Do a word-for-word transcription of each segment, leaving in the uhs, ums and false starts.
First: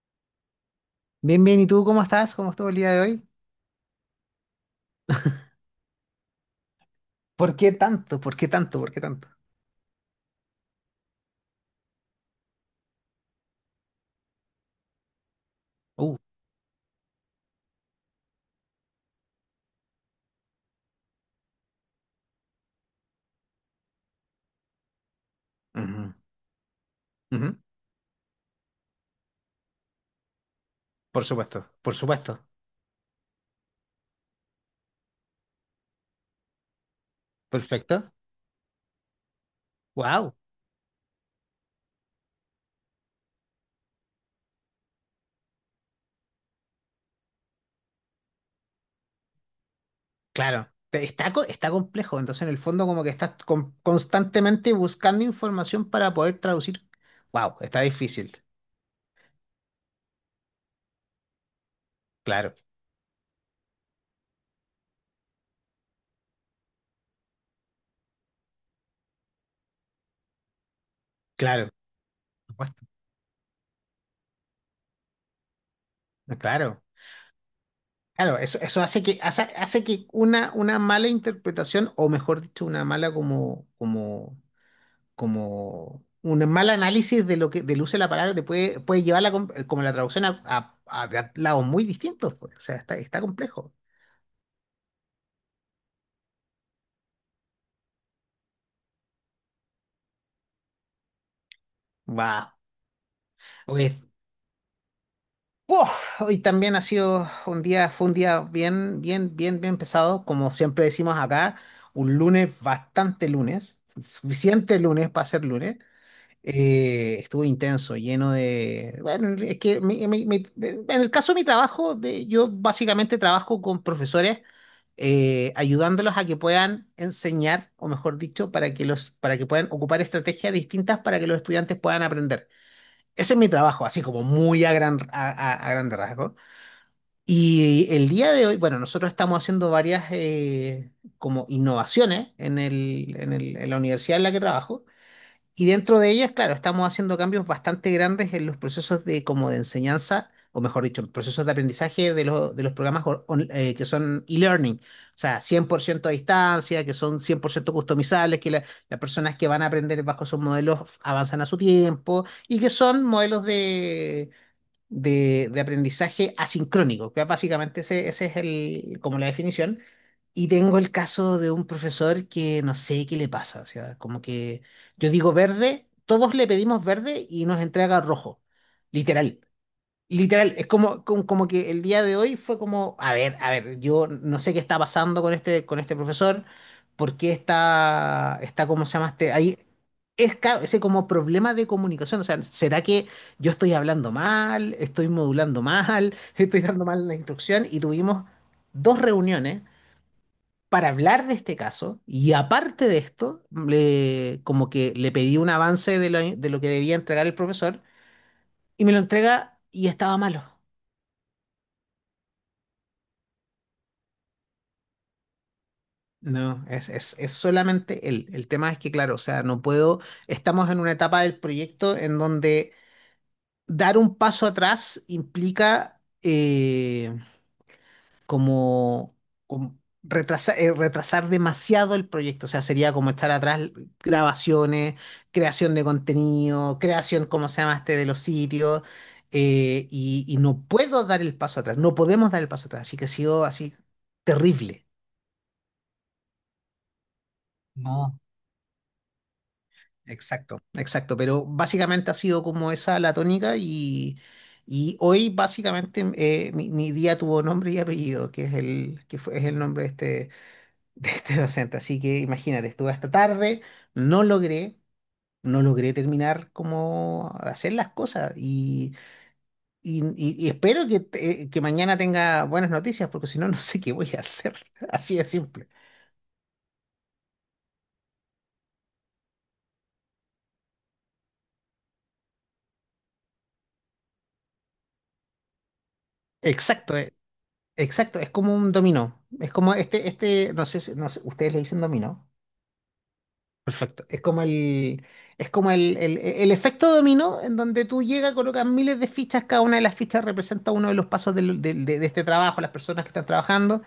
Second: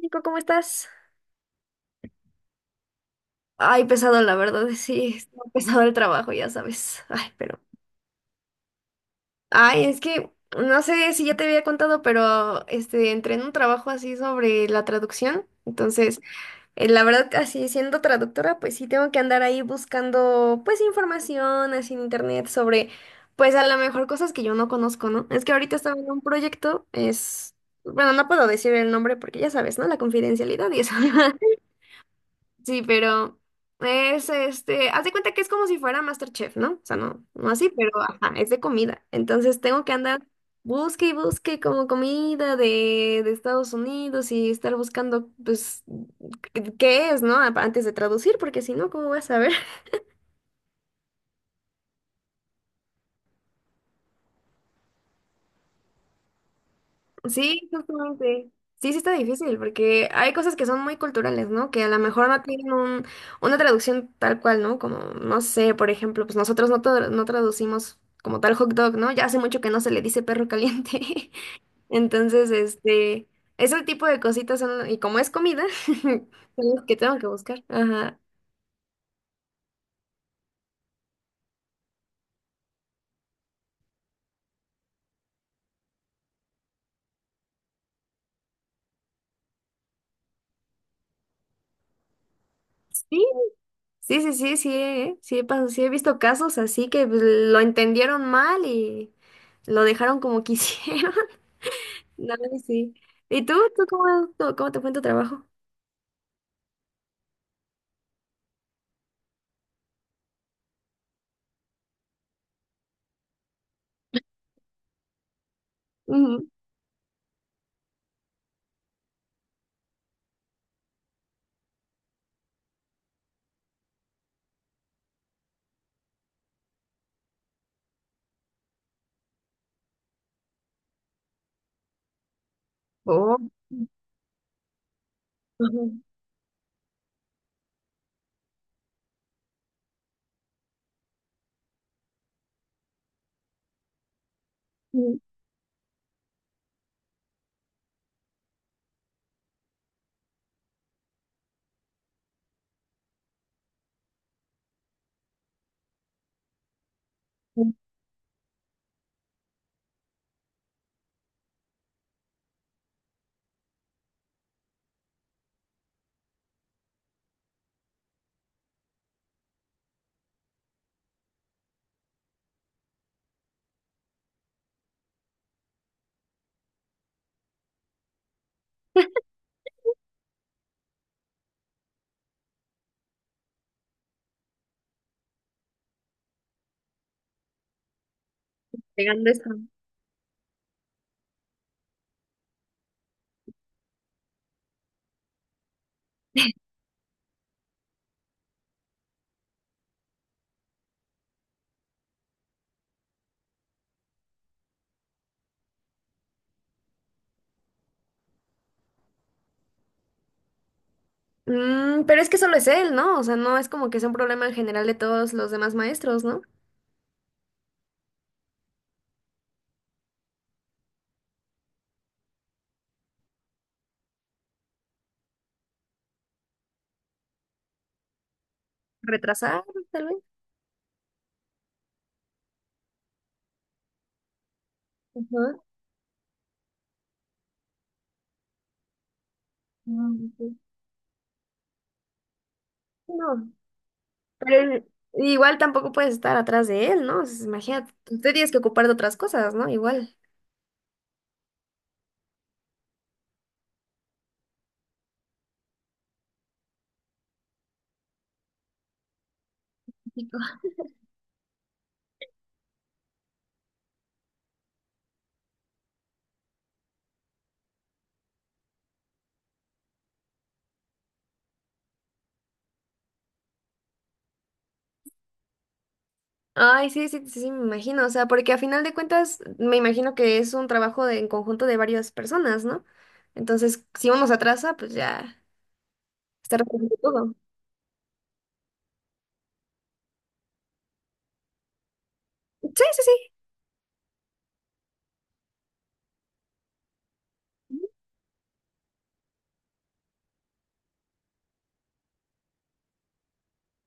Nico, ¿cómo estás? Bien, bien, ¿y tú cómo estás? ¿Cómo estuvo el día de hoy? Ay, pesado, la verdad, sí, está pesado el trabajo, ya sabes. Ay, ¿Por pero. qué tanto? ¿Por qué tanto? ¿Por qué tanto? Ay, es que no sé si ya te había contado, pero este, entré en un trabajo así sobre la traducción. Uh, Entonces, eh, la verdad, así siendo traductora, pues sí tengo que andar ahí buscando, pues, información así en internet sobre, pues, a lo mejor cosas que yo no conozco, ¿no? Es que ahorita estaba en ujú, un proyecto, es. ujú. Bueno, no puedo decir el nombre porque ya sabes, ¿no? La confidencialidad y eso. Por supuesto, por supuesto. Sí, pero es este, haz de cuenta que es como si fuera MasterChef, ¿no? O sea, no, no así, pero Perfecto. ajá, es de comida. Entonces tengo que andar Wow, busque y busque como comida de, de Estados Unidos y estar buscando, pues, qué qué es, ¿no? Antes de traducir, porque si no, ¿cómo voy a saber? claro. Te- Está, co- está complejo, entonces en el fondo como que estás con- constantemente buscando información para poder traducir. Wow, Sí, está difícil. justamente. Sí, sí está difícil, porque hay cosas que son muy culturales, ¿no? Que a lo mejor no Claro, tienen un, una traducción tal cual, ¿no? Como, no sé, por ejemplo, pues nosotros no, tra- no traducimos como tal hot dog, ¿no? Ya hace mucho que no se le dice perro caliente. claro. Por Entonces, supuesto. este, ese tipo de cositas son, y como es comida, son Claro, las que tengo que buscar. Ajá. claro, eso, eso hace que, hace, hace que una, una mala interpretación, o mejor dicho, una mala como, como como un mal análisis de lo que del uso de la palabra te puede, puede llevar la, com- eh, como la traducción a, a- a a lados muy distintos, pues. O sea, está, está Sí, complejo. sí, sí, sí, sí, eh, Sí, he pas- sí he visto casos así que pues, lo entendieron mal y lo dejaron como quisieron. Va. No, sí. ¿Y tú? ¿Tú Oye, cómo, tú- ¿Cómo te fue en tu trabajo? ¡uf! Hoy también ha sido un día, fue un día bien, bien, bien, bien pesado, como siempre decimos acá, un lunes bastante lunes, suficiente lunes para ser lunes. Ujú. Eh, estuvo intenso, lleno de... Bueno, es que mi- mi- mi- en el caso de mi trabajo, de- yo básicamente trabajo con profesores, eh, ayudándolos a que puedan enseñar, o mejor dicho, para que los, para que puedan ocupar estrategias distintas para que los estudiantes puedan aprender. Ese es mi Oh. trabajo, así como muy a gran, a, a- a grande Ujú. rasgo. Y el día de hoy, bueno, nosotros estamos haciendo varias eh, como innovaciones en el, en el- en la universidad en la que trabajo. Ujú. Y dentro de ellas, claro, estamos haciendo cambios bastante grandes en los procesos de, como de enseñanza, o mejor dicho, procesos de aprendizaje de, los de los programas on- on- eh, que son e-learning, o sea, cien por ciento a distancia, que son cien por ciento customizables, que la- las personas que van a aprender bajo esos modelos avanzan a su tiempo y que son modelos de de, de aprendizaje asincrónico, que básicamente ese, ese es el, como la definición. Y tengo el caso de un profesor que no sé qué le pasa, o sea, como que yo digo verde, todos le pedimos verde y nos entrega rojo, literal. Literal, es como, como, como que el día de hoy fue como, a ver, a ver, yo no sé qué está pasando con este, con este profesor, por qué está, está, ¿cómo se llama Pegando este? eso. Ahí es ca- ese como problema de comunicación, o sea, ¿será que yo estoy hablando mal, estoy modulando mal, estoy dando mal la instrucción? Y tuvimos dos reuniones para hablar de este caso y aparte de esto, le, como que le pedí un avance de lo, de lo que debía entregar el profesor y me lo entrega y estaba malo. Mm, pero es que solo es él, ¿no? O sea, no es como que sea un problema en general de todos los demás maestros, ¿no? No, es, es, es solamente él. El tema es que, claro, o sea, no puedo, estamos en una etapa del proyecto en donde dar un paso atrás implica eh, como, Retrasar, como tal vez. retrasa- eh, retrasar demasiado el proyecto, o sea, sería como echar atrás grabaciones, Ajá. creación de contenido, creación, ¿cómo se llama este?, de los sitios, eh, y, Mm, y sí. no puedo dar el paso atrás, no podemos dar el paso atrás, así que ha sido No, así pero terrible. igual tampoco puedes estar atrás de él, ¿no? O sea, imagínate, No. tú te tienes que ocupar de otras cosas, ¿no? Igual. Exacto, exacto, pero básicamente ha sido como esa la tónica y, y hoy básicamente eh, mi, mi día tuvo nombre y apellido, que es el, que fue, es el nombre de este, de este docente. Así que imagínate, estuve hasta tarde, no logré, no logré terminar como hacer las cosas y, y, y- y espero que, te- eh, que mañana tenga buenas noticias, porque si no, no sé qué voy a hacer. Así de simple. Ay, sí, sí, sí, sí, me imagino, o sea, porque a final de cuentas me imagino que es un trabajo de- en conjunto de varias personas, ¿no? Entonces, si uno se atrasa, pues ya está resolviendo Exacto, eh. todo. Exacto, es como un dominó. Es como este, este, no sé, si- no sé, ustedes le dicen dominó. Sí, sí, sí. Perfecto. Es como el, es como el, el, el efecto dominó en donde tú llegas, colocas miles de fichas, cada una de las fichas representa uno de los pasos del- del- de, de este trabajo, las personas que están trabajando.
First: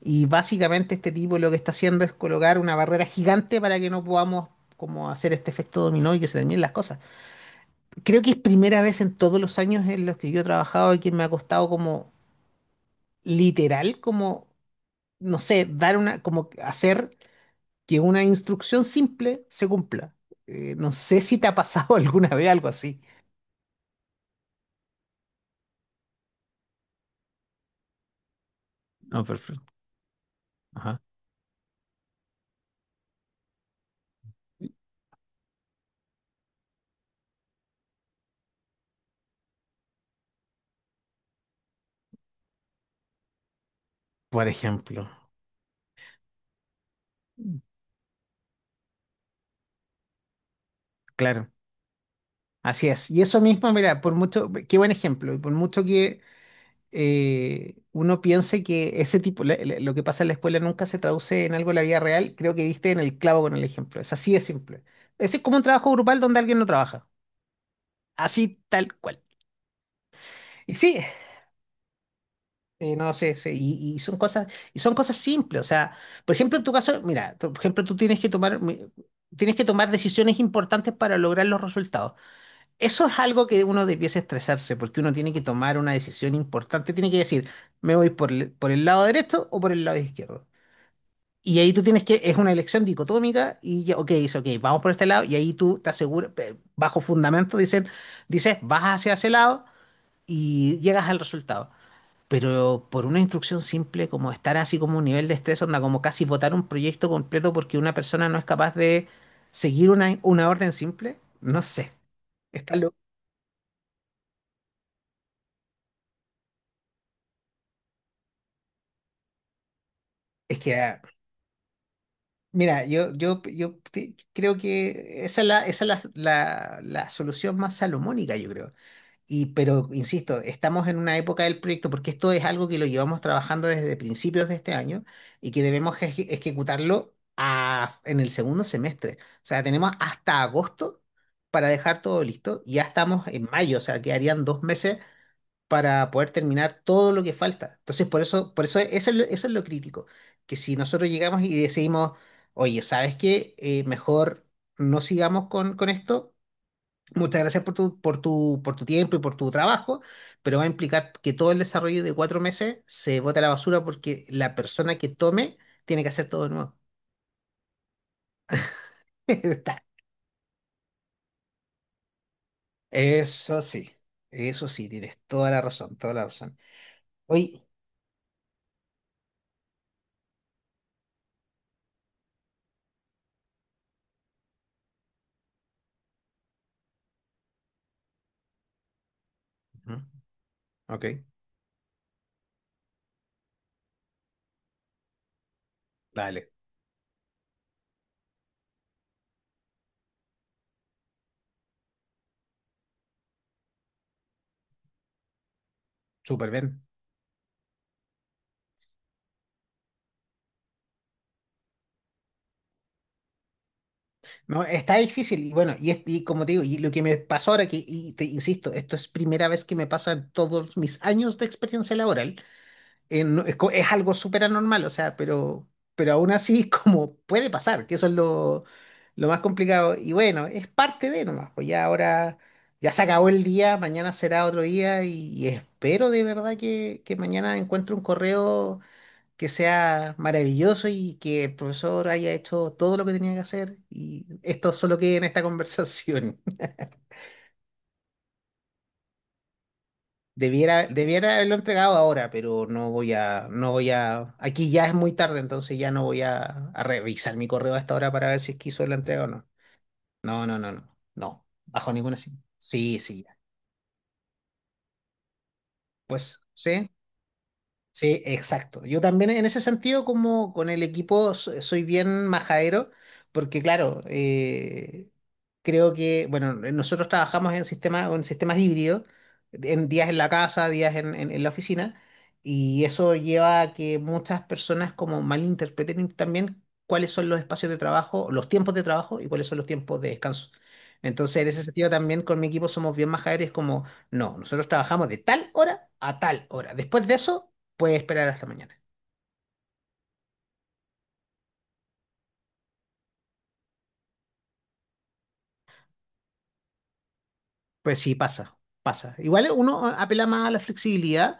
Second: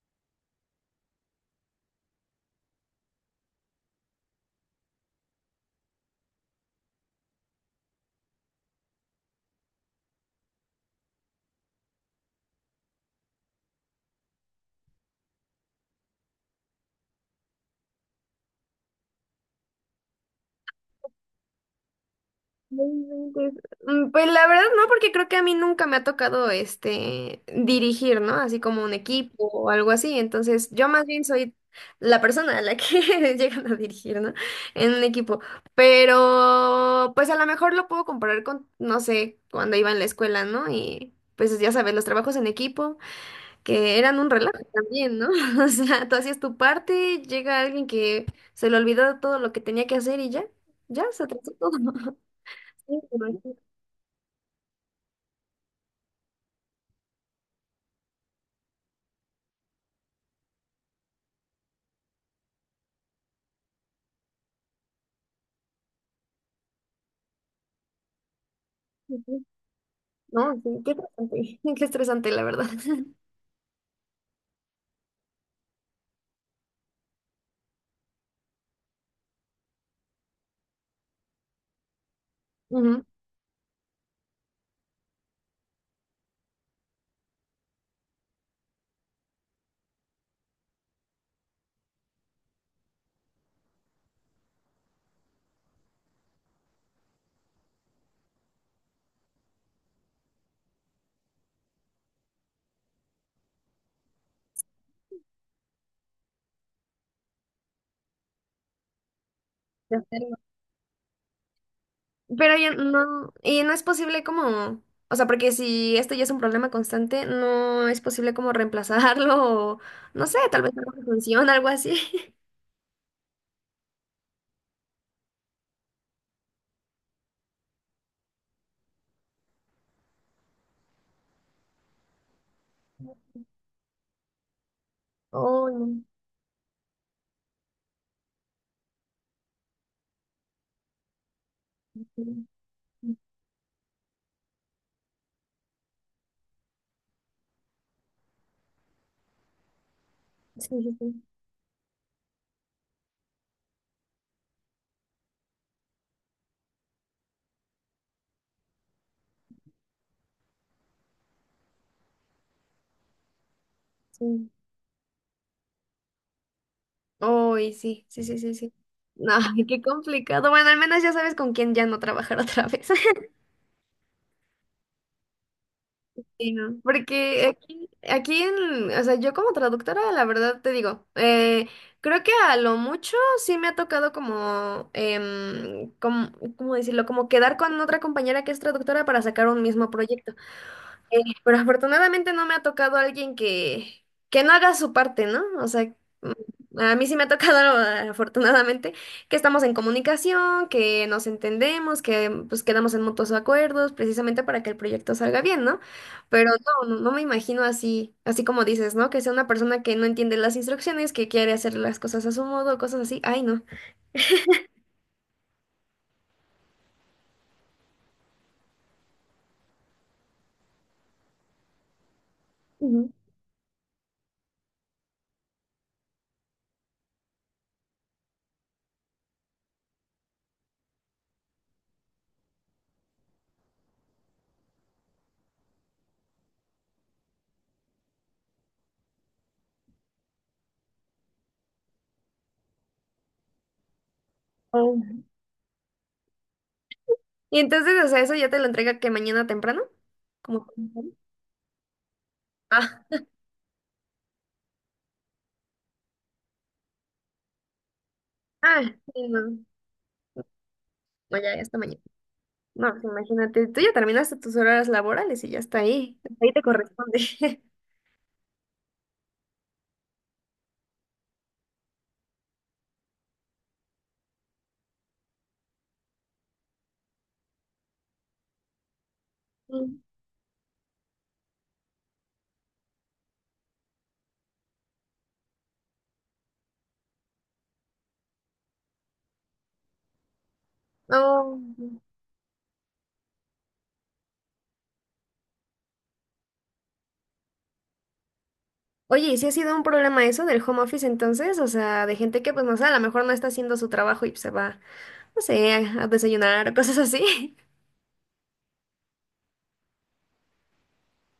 Y básicamente este tipo lo que está haciendo es colocar una barrera gigante para que no podamos como hacer este efecto dominó y que se terminen las cosas. Creo que es primera vez en todos los años en los que yo he trabajado y que me ha costado como literal, como no sé, dar una, como que hacer que una instrucción simple se cumpla. Eh, no sé si te ha pasado alguna vez algo No así. inventes. Mm, pues la verdad no, porque creo que a mí nunca me ha tocado este dirigir, ¿no? Así como un No, equipo o perfecto. algo así. Entonces, yo Ajá. más bien soy la persona a la que llegan a dirigir, ¿no? En un equipo. Pero, pues a lo mejor lo puedo comparar con, no sé, cuando iba en la escuela, ¿no? Y pues ya sabes, los trabajos en equipo, que eran un Por relajo ejemplo. también, ¿no? O sea, tú hacías tu parte, llega alguien que se le olvidó todo lo que tenía que hacer y ya, ya se Claro, atrasó todo. así es. Y eso Sí. mismo, mira, por mucho, qué buen ejemplo, y por mucho que eh, uno piense que ese tipo, la- la- lo que pasa en la escuela nunca se traduce en algo en la vida real, creo que diste en el clavo con el ejemplo. Es así de simple. Ese es como un trabajo grupal donde alguien no trabaja. Así tal cual. Ujú. No, Y sí, qué sí, estresante, qué estresante, la verdad. sí, no sé, sí, y, y son cosas, y son cosas simples, o sea, por ejemplo, en tu caso, mira, tú- por ejemplo, tú tienes que tomar, mi- tienes que tomar decisiones importantes para lograr los resultados. Ujú, Eso es algo que uno debiese estresarse, porque uno tiene que tomar una decisión importante, tiene que decir, me voy por el, por el lado derecho o por el lado izquierdo. Y ahí tú tienes que, es una elección dicotómica, y ya, ok, dice, ok, vamos por este lado, y ahí tú te aseguras, eh, bajo fundamento, dicen, dices, vas hacia ese lado y llegas al resultado. Pero por una instrucción simple, como estar así como un nivel de estrés, onda como casi votar un proyecto completo porque una persona no es capaz de seguir de una, hacerlo. una orden simple, no sé. Pero ya Está lo... no, y no es posible como, o sea, porque si esto ya es un problema constante, ¿no es posible como reemplazarlo o, no sé, Es tal vez que, ah, alguna función, algo así? mira, yo, yo, yo te- creo que esa es la, esa es la, la, la solución más salomónica, yo creo. Y, pero, insisto, estamos en una época del proyecto porque esto es algo que lo llevamos trabajando desde principios de este año y que Oh, debemos no. eje- ejecutarlo a- en el segundo semestre. O sea, tenemos hasta agosto para dejar todo Sí, listo y ya estamos en mayo, o sea, quedarían dos meses para poder terminar todo lo que falta. Entonces, por eso, por eso, eso es lo, eso es lo crítico, que si sí, nosotros sí. llegamos y decidimos, oye, ¿sabes qué? Eh, mejor no sigamos con, con esto. Muchas gracias por tu, por tu, por tu tiempo y por tu trabajo, pero va a implicar que todo el desarrollo de cuatro meses se bote a la basura porque Sí. la persona que tome tiene que hacer todo de nuevo. Uy, sí, sí, sí, sí, sí. No, qué Está. complicado. Bueno, al menos ya sabes con quién ya no trabajar otra vez. Eso sí, eso sí, tienes toda la razón, toda la Sí, razón. no, porque Oye, aquí, aquí en, o sea, yo como traductora, la verdad te digo, eh, creo que a lo mucho sí me ha tocado como, em, como, ¿cómo decirlo? Como quedar con otra compañera que es traductora para sacar un mismo ujú, proyecto. ok, Eh, pero afortunadamente no me ha tocado alguien que, que no haga su parte, ¿no? O sea, dale, mm, a mí sí me ha tocado, afortunadamente, que estamos en comunicación, que nos entendemos, que pues quedamos en mutuos acuerdos, precisamente para que el proyecto salga bien, ¿no? Pero súper bien. no, no no me imagino así, así como dices, ¿no? Que sea una persona que no entiende las instrucciones, que quiere hacer las cosas a su modo, cosas así. Ay, no. No, está difícil y bueno, y, es- y como te digo, y lo que me pasó ahora, que, y te insisto, esto es primera vez que me pasa en todos mis años de experiencia laboral. Ujú. eh, no- es, co- es algo súper anormal, o sea, pero, pero aún así es como puede pasar, que eso es lo, lo más complicado. Y bueno, es parte de nomás, pues ya ahora, ya se acabó el día, mañana será otro día y, y espero de verdad que, que mañana encuentre un correo que sea maravilloso y que el profesor haya hecho todo lo que tenía que hacer y esto solo quede Oh. en esta conversación. Y entonces, o sea, eso ya te lo entrega que mañana temprano, como... Debiera, debiera haberlo entregado ahora, pero no Ah, voy a, no voy a, aquí ya es muy tarde, entonces ya no voy a, a revisar mi correo hasta ahora para ver si es que ah, hizo la entrega o sí, no. no. No, no, no, no, No, no, ya, ya está bajo mañana. ninguna circunstancia. No, Sí, pues sí, ya. imagínate, tú ya terminaste tus horas laborales y ya está ahí. Hasta Pues, ahí te sí. corresponde. Sí, exacto. Yo también en ese sentido, como con el equipo, so- soy bien majadero, porque claro, eh, creo que, bueno, nosotros trabajamos en sistemas, en sistemas híbridos, en Mm. días en la casa, días en, en- en la oficina, y eso lleva a que muchas personas como malinterpreten también cuáles son los espacios de trabajo, los tiempos de trabajo y cuáles son los tiempos de descanso. Entonces, en No. ese sentido también con mi equipo somos bien majaderos, como, no, nosotros trabajamos de tal hora a tal hora. Después de eso puede esperar hasta mañana. Oye, ¿y si ha sido un problema eso del home office entonces? O sea, de gente que, pues, no sé, a lo mejor no está haciendo su trabajo y se va, no sé, a, a desayunar o cosas así. Pues sí, pasa, pasa. Igual uno apela más a la flexibilidad,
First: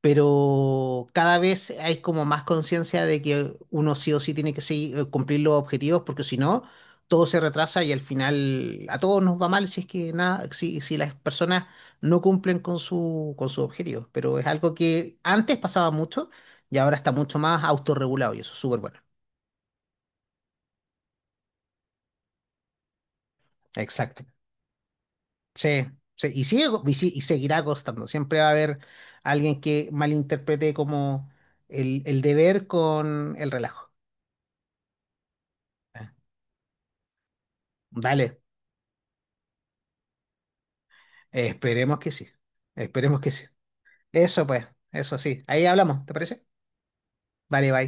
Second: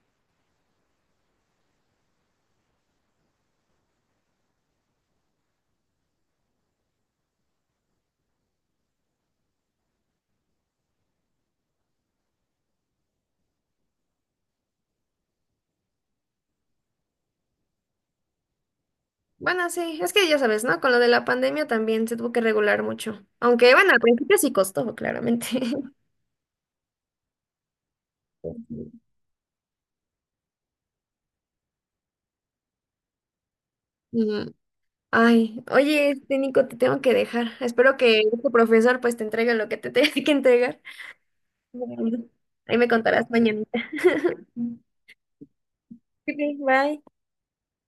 pero cada vez hay como más conciencia de que uno sí o sí tiene que seguir- eh, cumplir los objetivos, porque si no, todo se retrasa y al final a todos nos va mal si es que nada, si, si las personas no cumplen con su, con sus objetivos. Pero es algo que antes pasaba mucho y ahora está mucho más autorregulado y eso es súper bueno. Bueno, sí, es que ya sabes, ¿no? Con lo de la pandemia también se tuvo que regular mucho. Aunque, bueno, al Exacto. principio sí costó, claramente. Sí, sí, y sigue, co- y, sí- y seguirá costando. Siempre va a haber alguien que malinterprete como el, el deber con el relajo. Mm. Ay, Eh, oye, este Nico, te tengo que dejar. Espero que Dale, tu profesor pues te entregue lo que te tenga que entregar. esperemos que Bueno, sí. ahí me Esperemos contarás que sí. mañanita. Eso pues, eso sí. Ahí hablamos, ¿te Ok, parece? bye. Dale, bye.